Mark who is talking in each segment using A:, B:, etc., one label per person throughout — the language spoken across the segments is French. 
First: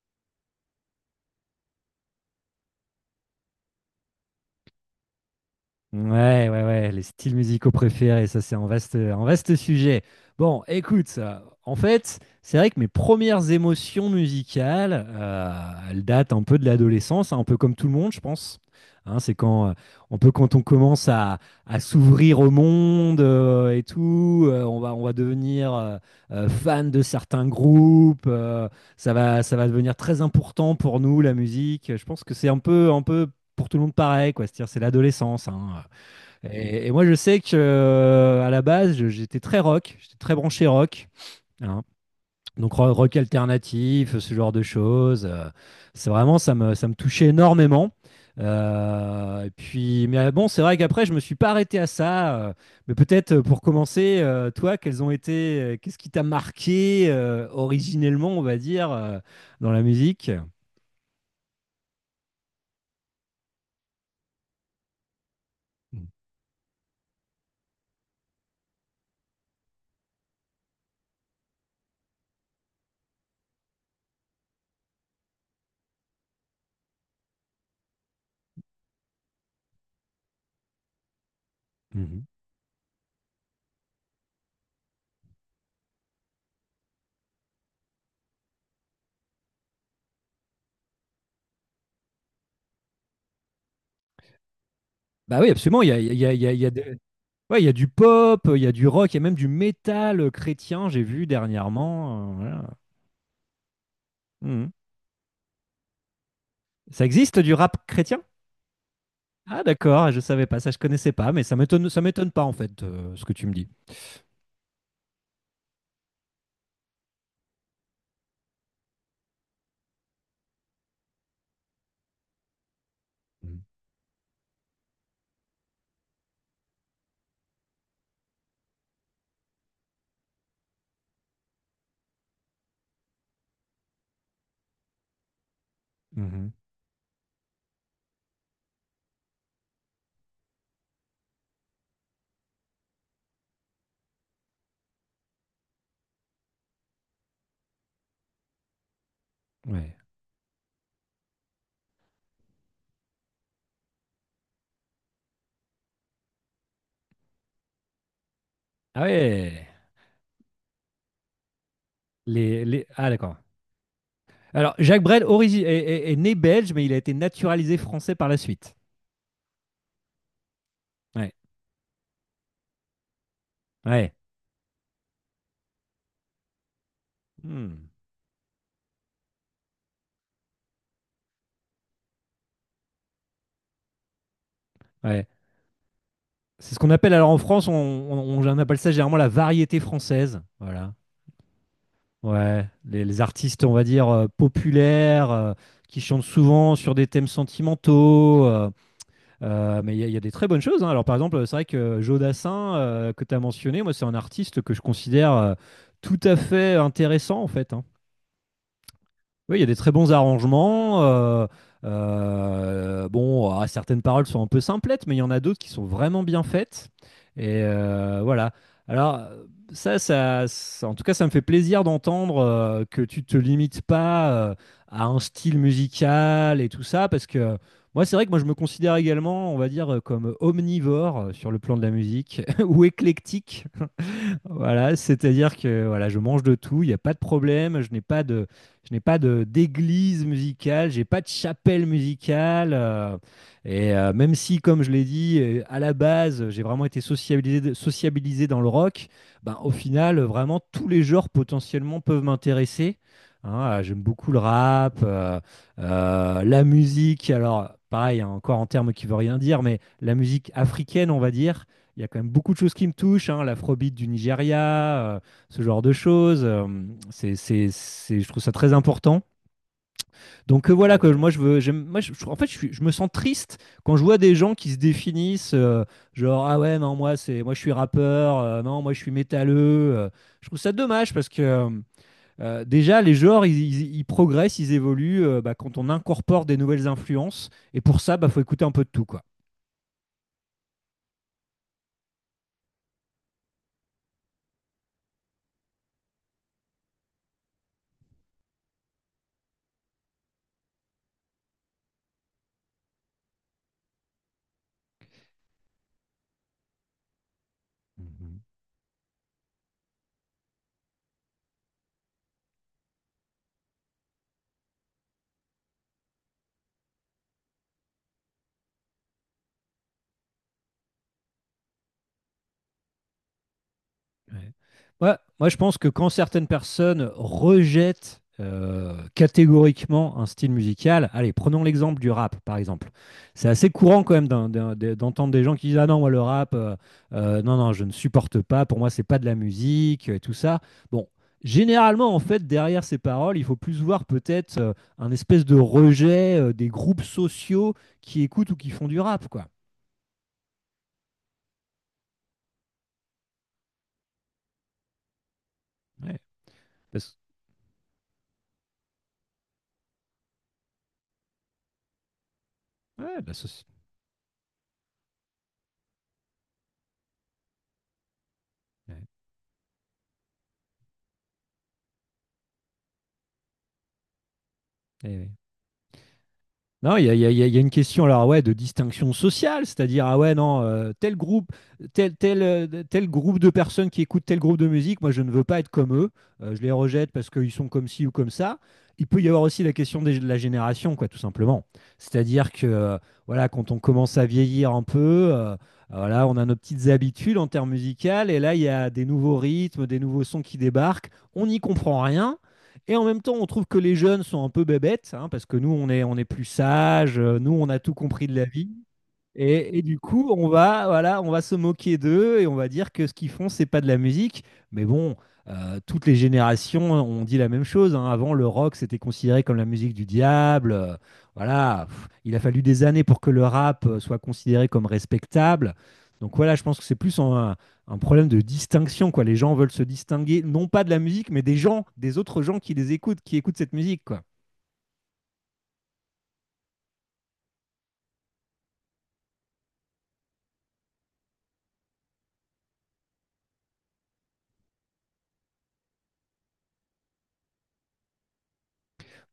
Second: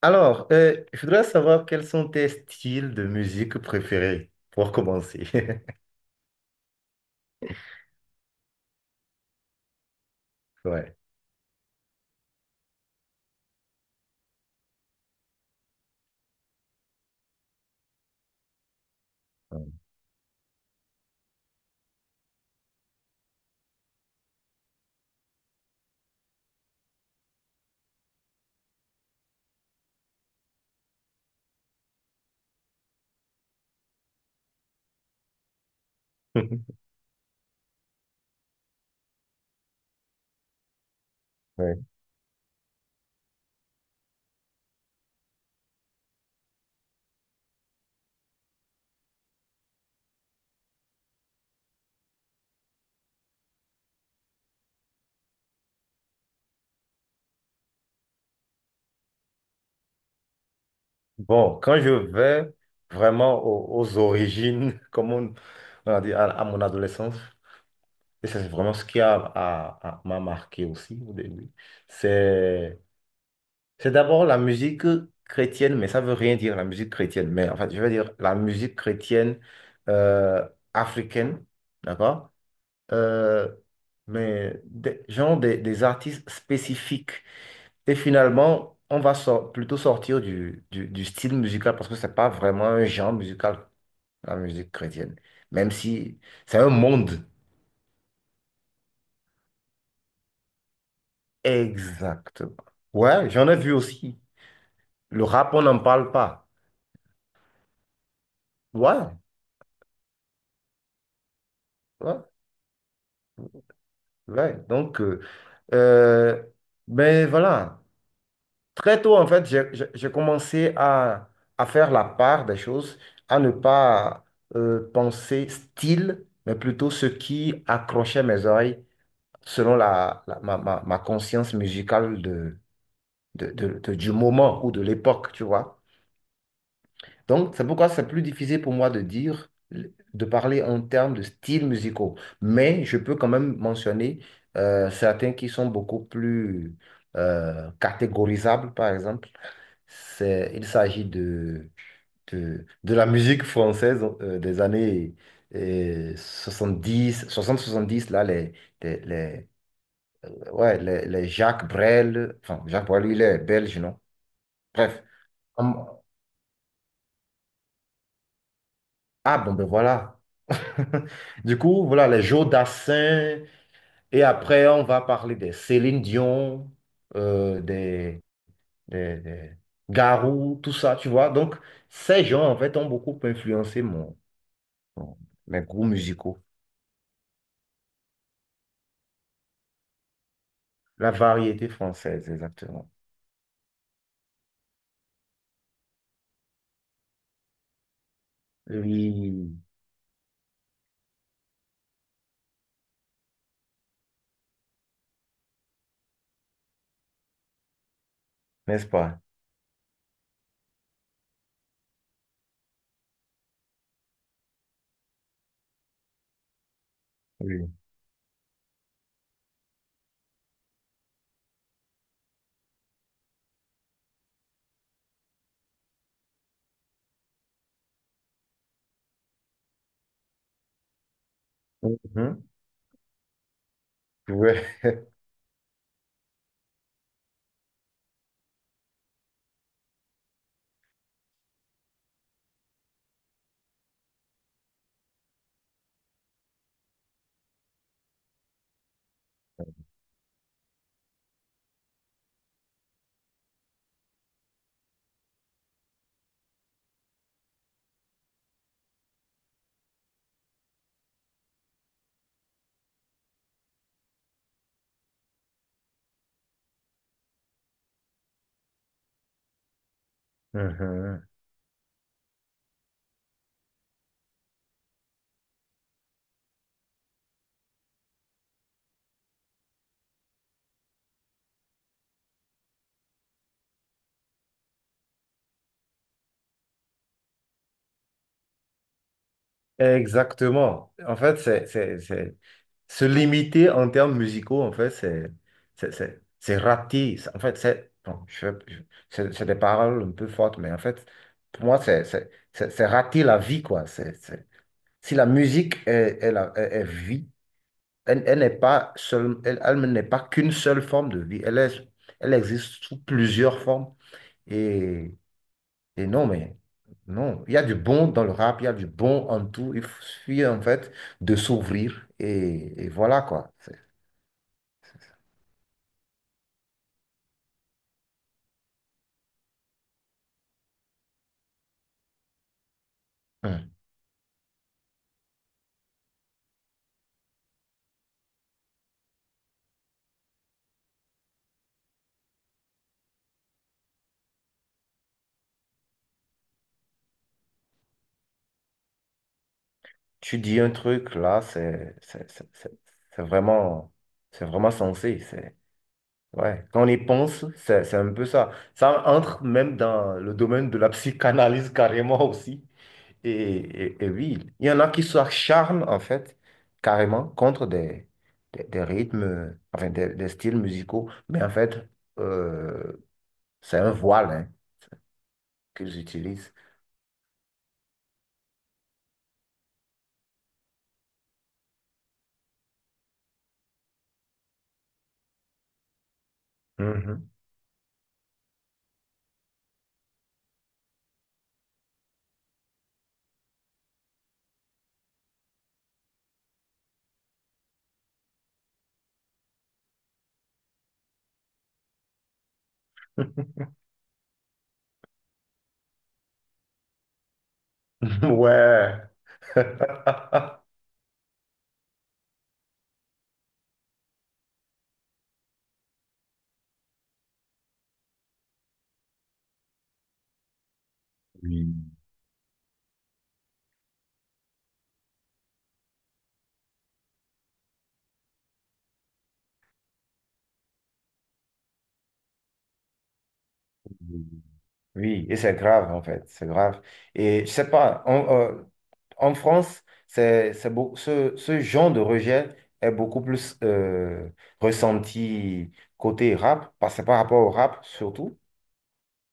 A: Alors, je voudrais savoir quels sont tes styles de musique préférés pour commencer.
B: Ouais, ouais, ouais, les styles musicaux préférés, ça c'est un vaste sujet. Bon,
A: Ouais.
B: écoute, en fait, c'est vrai que mes premières émotions musicales, elles datent un peu de l'adolescence, hein, un peu comme tout le monde, je pense. Hein, c'est
A: Ouais.
B: quand un peu quand on commence à s'ouvrir au monde et tout, on va devenir fan de certains groupes, ça va devenir très important pour nous, la musique. Je pense que c'est un peu pour tout le monde pareil, quoi. C'est-à-dire, c'est l'adolescence, hein. Et, moi, je sais que à la base, j'étais très rock, j'étais très branché rock,
A: Ouais.
B: hein. Donc rock alternatif, ce genre de choses. C'est vraiment, ça me touchait énormément. Et puis, mais bon, c'est vrai qu'après, je me suis pas arrêté à ça. Mais peut-être pour commencer, toi, quels ont été, qu'est-ce qui t'a marqué originellement, on va dire, dans la musique?
A: Bon, quand je vais vraiment aux origines, comme on a dit, à mon adolescence, et c'est vraiment ce qui m'a marqué aussi au début, c'est, c'est d'abord la musique chrétienne, mais ça veut rien dire la musique chrétienne, mais en fait, je veux dire la musique chrétienne euh, africaine,
B: Mhm.
A: d'accord? euh, mais des artistes spécifiques. Et finalement, plutôt sortir du style musical parce que c'est pas vraiment un genre musical, la musique chrétienne,
B: Bah oui,
A: même
B: absolument. Il y a, il
A: si
B: y a- il y a-
A: c'est
B: il y
A: un
B: a des-
A: monde.
B: Ouais, il y a du pop, il y a du rock, il y a même du métal chrétien, j'ai vu dernièrement.
A: Exactement.
B: Voilà.
A: Ouais, j'en ai vu aussi.
B: Mhm.
A: Le rap, on n'en parle pas.
B: Ça existe du rap chrétien?
A: Ouais,
B: Ah d'accord, je savais pas, ça je connaissais pas, mais ça m'étonne, ça
A: ouais,
B: m'étonne pas en fait, ce que tu me dis.
A: ouais. Donc, euh, ben voilà. Très tôt, en fait, j'ai commencé à faire la part des choses, à ne
B: Mhm.
A: pas penser style, mais plutôt ce qui accrochait mes oreilles selon ma conscience musicale du moment ou de l'époque, tu vois.
B: Mhm.
A: Donc, c'est pourquoi c'est plus difficile pour moi de dire, de parler en termes de styles musicaux. Mais je peux quand même mentionner certains qui sont beaucoup plus catégorisables, par exemple.
B: Ouais.
A: C'est, il s'agit de la musique française des années 60-70 là, les,
B: Ah
A: les-
B: ouais.
A: ouais, les Jacques Brel, enfin,
B: Les...
A: Jacques Brel,
B: Ah
A: lui, il
B: d'accord.
A: est belge, non?
B: Alors, Jacques
A: Bref.
B: Est,
A: Hum,
B: est né belge, mais il a été naturalisé français par la suite.
A: Ah, bon, ben voilà.
B: Ouais.
A: Du coup, voilà, les Joe Dassin,
B: Ouais.
A: et après, on va parler des Céline Dion, euh,
B: Hmm.
A: des, des Garou, tout ça, tu vois. Donc, ces gens, en fait, ont beaucoup influencé mon, bon,
B: Ouais.
A: les goûts musicaux.
B: C'est ce qu'on appelle, alors en France, on appelle ça généralement la variété française. Voilà.
A: La variété française,
B: Ouais,
A: exactement.
B: les artistes, on va dire, populaires, qui chantent souvent sur des thèmes sentimentaux.
A: Oui.
B: Mais il y a des très bonnes choses, hein. Alors, par exemple, c'est vrai que Joe Dassin, que tu as mentionné, moi, c'est un artiste que je considère tout à fait intéressant, en fait, hein.
A: N'est-ce pas?
B: Oui, il y a des très bons arrangements. Bon, ah, certaines paroles sont un peu simplettes, mais il y en a d'autres qui sont vraiment bien faites. Et
A: Oui.
B: voilà. Alors, en tout cas, ça me fait plaisir d'entendre que tu te limites pas à un style musical et tout ça, parce que c'est vrai que moi, je me considère également, on va dire, comme omnivore sur le plan de la musique,
A: Mhm.
B: ou éclectique.
A: Ouais.
B: Voilà, c'est-à-dire que voilà, je mange de tout, il n'y a pas de problème, je n'ai pas de d'église musicale, j'ai pas de chapelle musicale. Et même si, comme je l'ai dit, à la base, j'ai vraiment été sociabilisé dans le rock, ben, au final, vraiment, tous les genres potentiellement peuvent m'intéresser, hein. J'aime beaucoup le rap, la musique, alors pareil, hein, encore en termes qui ne veut rien dire, mais la musique africaine, on va dire. Il y a quand même beaucoup de choses qui me touchent, hein, l'afrobeat du Nigeria, ce genre de choses. Je trouve ça très important. Donc voilà, quoi,
A: Mhm.
B: moi, je veux, j'aime- moi je- en fait, je, suis- je me sens triste quand je vois des gens qui se définissent, genre, ah ouais, non, moi je suis rappeur, non, moi je suis métalleux. euh. Je trouve ça dommage parce que déjà, les genres, ils progressent, ils évoluent bah, quand on incorpore des nouvelles influences. Et pour ça, bah, faut écouter un peu de tout, quoi.
A: Exactement. En fait, c'est... Se limiter en termes musicaux, en fait, c'est raté. C'est, en fait, c'est bon, c'est des paroles un peu fortes, mais en fait, pour moi, c'est rater la vie, quoi. Si la musique est, elle, elle n'est pas seule, elle, elle n'est pas qu'une seule forme de vie. Elle est, elle existe sous plusieurs formes. Et, et non, mais non, il y a du bon dans le rap, il y a du bon en tout. Il suffit en fait de s'ouvrir et voilà quoi. C'est...
B: Ouais. Moi, je pense que quand certaines personnes rejettent catégoriquement un style musical, allez, prenons l'exemple du rap, par exemple. C'est assez
A: Hum.
B: courant quand même d'entendre des gens qui disent ah non, moi le rap, non, non, je ne supporte pas, pour moi, c'est pas de la musique, et tout ça. Bon, généralement, en fait, derrière ces paroles, il faut plus voir peut-être un espèce de rejet des groupes sociaux qui écoutent ou qui font du rap, quoi.
A: Tu dis un truc là, c'est vraiment, c'est vraiment sensé.
B: Ouais,
A: Ouais, quand on y
B: parce-
A: pense, c'est un peu ça. Ça entre même dans le domaine de la psychanalyse carrément aussi.
B: ouais, la soci-
A: Et oui, il y en a qui s'acharnent en fait carrément des
B: ouais.
A: rythmes, des styles musicaux. Mais en fait, euh, c'est un voile hein,
B: Eh oui.
A: qu'ils utilisent.
B: Non, il y a, il y a- il y a il y a une question alors ouais de distinction sociale, c'est-à-dire ah ouais non tel groupe, tel groupe de personnes qui écoutent tel groupe de musique, moi je ne veux pas être comme eux, je les rejette parce
A: Mhm.
B: qu'ils sont comme ci ou comme ça. Il peut y avoir aussi la question de la génération quoi tout simplement, c'est-à-dire que voilà quand on commence à vieillir un peu, voilà on a nos petites habitudes en termes musicales et là il y a des nouveaux rythmes, des nouveaux sons qui débarquent, on n'y comprend rien. Et en même temps, on trouve que les jeunes sont un peu bébêtes, hein, parce que nous, on est plus sages, nous, on a tout compris de la vie.
A: Ouais.
B: Et du coup, voilà, on va se moquer d'eux et on va dire que ce qu'ils font, c'est pas de la musique. Mais bon, toutes les générations ont dit la même chose, hein. Avant, le rock, c'était considéré comme la musique du diable.
A: Oui.
B: Voilà, pff, il a fallu des années pour que le rap soit considéré comme respectable. Donc voilà, je pense que c'est plus un problème de distinction, quoi. Les gens veulent se distinguer, non pas de la musique, mais des gens, des autres gens qui les écoutent, qui écoutent cette musique, quoi.
A: Oui, et c'est grave en fait, c'est grave. Et je sais pas, en France, ce genre de rejet est beaucoup plus ressenti côté rap, parce que par rapport au rap surtout.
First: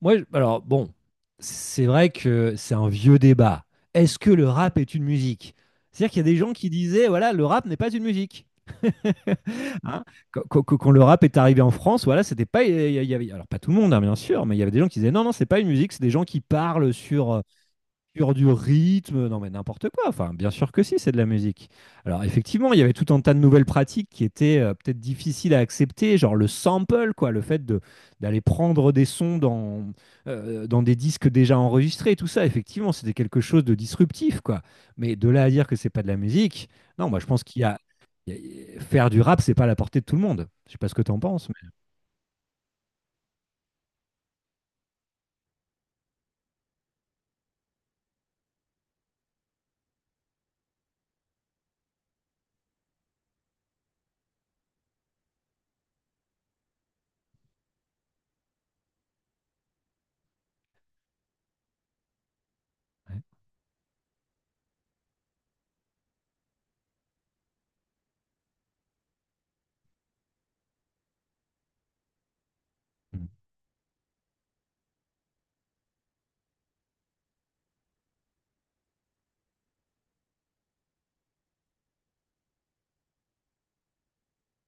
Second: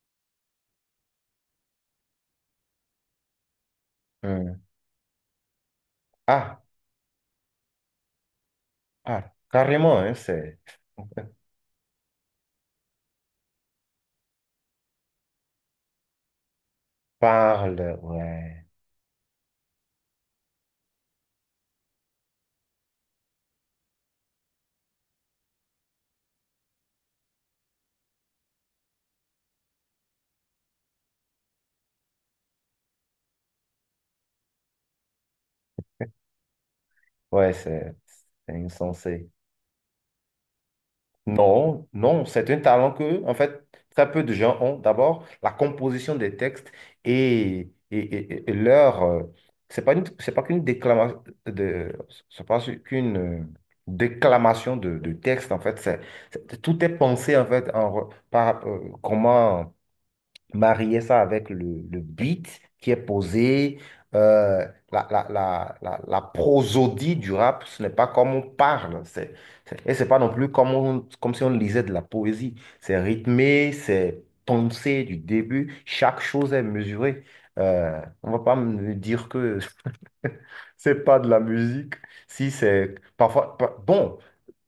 B: Alors bon, c'est vrai que c'est un vieux débat. Est-ce que le
A: Hum.
B: rap est une musique? C'est-à-dire qu'il y a des gens
A: Ah,
B: qui disaient, voilà, le rap n'est pas une musique.
A: ah, carrément,
B: Hein.
A: hein,
B: Quand,
A: c'est
B: quand- quand- quand le rap est arrivé en France, voilà, c'était pas, alors pas tout le monde, hein, bien sûr, mais il y avait des gens qui disaient, non, non, c'est pas une musique, c'est des gens qui parlent sur,
A: parle,
B: sur du
A: ouais,
B: rythme, non mais n'importe quoi. Enfin, bien sûr que si, c'est de la musique. Alors effectivement, il y avait tout un tas de nouvelles pratiques qui étaient peut-être difficiles à accepter, genre le sample, quoi, le fait de d'aller prendre des sons dans dans des disques déjà enregistrés, tout ça. Effectivement, c'était quelque chose de disruptif, quoi. Mais de là à dire que c'est pas de la musique, non, moi je pense
A: ouais,
B: qu'il
A: c'est
B: faire du
A: insensé.
B: rap, c'est pas à la portée de tout le monde. Je sais pas ce que tu en penses, mais-
A: Non, non, c'est un talent que, en fait, très peu de gens ont. D'abord, la composition des textes et leur, c'est pas une- c'est pas qu'une déclamation c'est pas su- qu'une déclamation de texte, en fait. Tout est pensé, en fait, comment marier ça avec le beat qui est
B: ouais.
A: posé, euh, la prosodie du rap, ce n'est pas comme on parle, et c'est pas non plus comme, comme si on lisait de la poésie. C'est rythmé, c'est pensé du début, chaque chose est mesurée. On va pas me dire que c'est pas de la musique, si c'est parfois, bon,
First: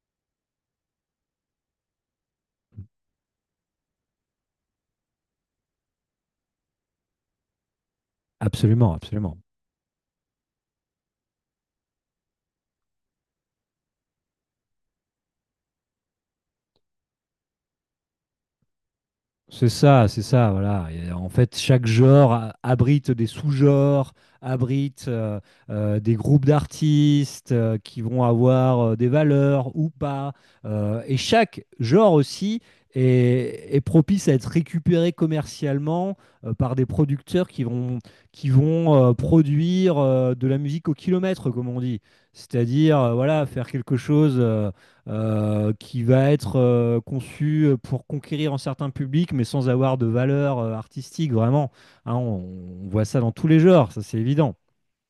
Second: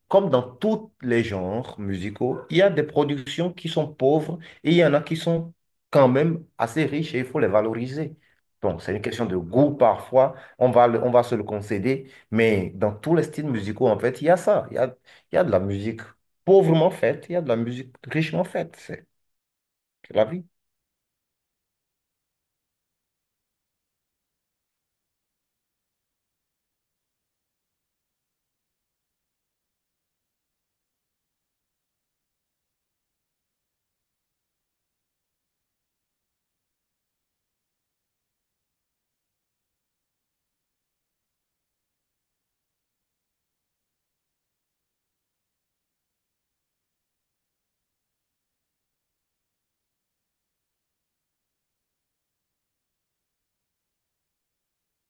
A: comme dans tous les genres musicaux, il y a des productions qui sont pauvres et il y en a qui sont quand même assez riches et il faut les valoriser. Bon,
B: Absolument,
A: c'est une question de
B: absolument.
A: goût parfois, on va se le concéder, mais dans tous les styles musicaux, en fait, il y a ça. Il y a de la musique pauvrement faite, il y a de la musique richement faite. C'est
B: C'est
A: la vie.
B: ça, voilà. Et en fait, chaque abrite des sous-genres, abrite des groupes d'artistes qui vont avoir des valeurs ou pas. Et chaque genre aussi est propice à être récupéré commercialement par des producteurs qui vont produire de la musique au kilomètre, comme on dit. C'est-à-dire, voilà, faire quelque chose. Qui va être conçu pour conquérir un certain public, mais sans avoir de valeur artistique, vraiment. Hein, on voit ça dans tous les genres, ça c'est évident.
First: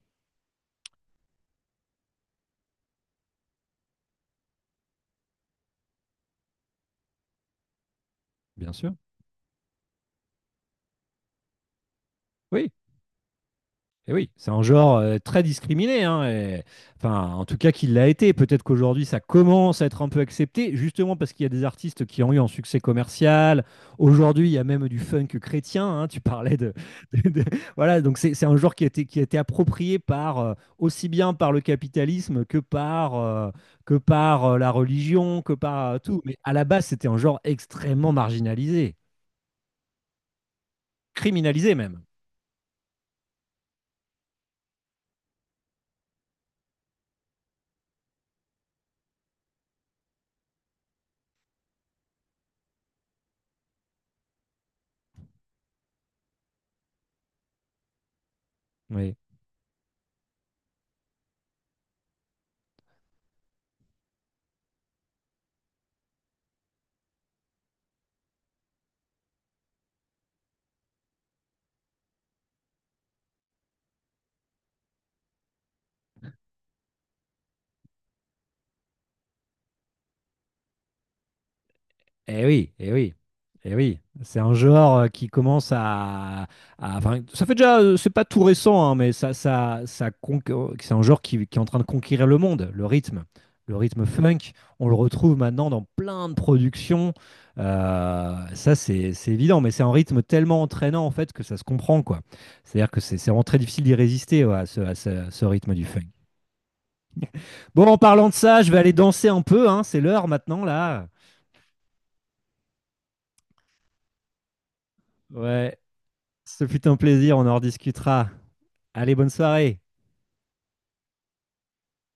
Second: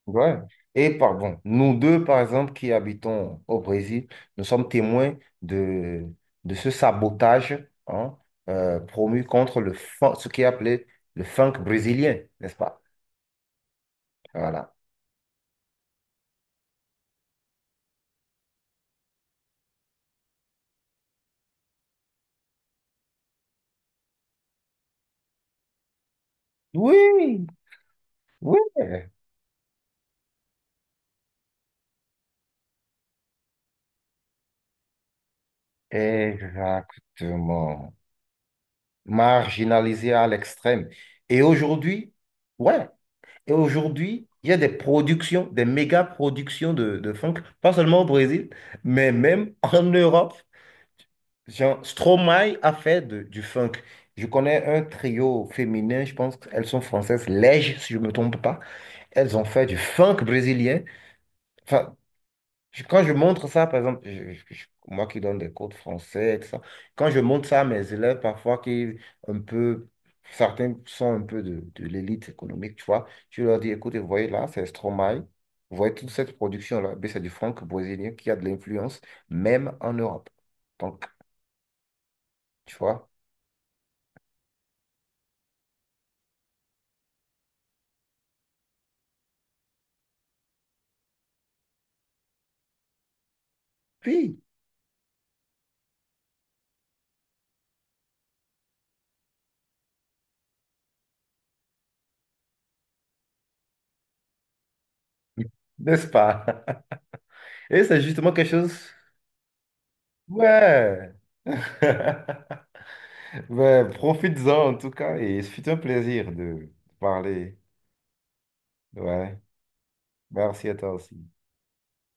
A: Ouais. Et pardon, nous deux, par exemple, qui habitons au Brésil, nous sommes témoins de ce sabotage hein,
B: Bien sûr.
A: promu contre ce qui est appelé le funk brésilien, n'est-ce
B: Oui.
A: pas?
B: Et oui, c'est un
A: Voilà.
B: genre très discriminé, hein, et- enfin, en tout cas qu'il l'a été. Peut-être qu'aujourd'hui ça commence à être un peu accepté, justement parce qu'il y a des artistes qui ont eu un succès commercial. Aujourd'hui, il y a même du funk chrétien, hein, tu parlais de, de- de-
A: Oui,
B: voilà, donc c'est un
A: oui,
B: genre qui a été approprié par aussi bien par le capitalisme que par la religion, que par tout. Mais à la base, c'était un genre
A: exactement.
B: extrêmement marginalisé,
A: Marginalisé à l'extrême. Et
B: criminalisé même.
A: aujourd'hui, ouais, et aujourd'hui, il y a des productions, des méga productions de funk, pas seulement au Brésil, mais même en Europe. Jean, Stromae a fait du funk. Je connais un trio féminin, je pense qu'elles sont françaises, Lège, si je ne me trompe pas.
B: Oui.
A: Elles ont fait du funk brésilien. Enfin, quand je montre ça, par exemple, moi qui donne des cours de français, et tout ça, quand je montre ça à mes élèves, parfois, qui un peu, certains sont un peu de l'élite économique, tu vois, je leur dis, écoutez, vous voyez là, c'est Stromae. Vous voyez toute cette production-là, ben, c'est du funk brésilien qui a de l'influence, même en Europe. Donc,
B: Eh oui,
A: tu
B: eh
A: vois.
B: oui, eh oui. C'est un genre qui commence à- enfin, ça fait déjà, c'est pas tout récent, hein, mais c'est un genre qui est en train de conquérir le monde, le rythme. Le rythme
A: Puis,
B: funk, on le retrouve maintenant dans plein de productions. C'est évident, mais c'est un rythme tellement entraînant, en fait, que ça se comprend, quoi. C'est-à-dire que c'est vraiment très difficile d'y résister, ouais, à ce rythme du funk.
A: n'est-ce pas? Et
B: Bon, en
A: c'est
B: parlant
A: justement
B: de
A: quelque
B: ça, je
A: chose.
B: vais aller danser un peu, hein, c'est l'heure maintenant, là.
A: Ouais. Ouais, profites-en en tout cas et ce fut un
B: Ouais.
A: plaisir
B: Ce
A: de
B: fut un plaisir, on en
A: parler.
B: rediscutera. Allez, bonne
A: Ouais.
B: soirée.
A: Merci à toi aussi.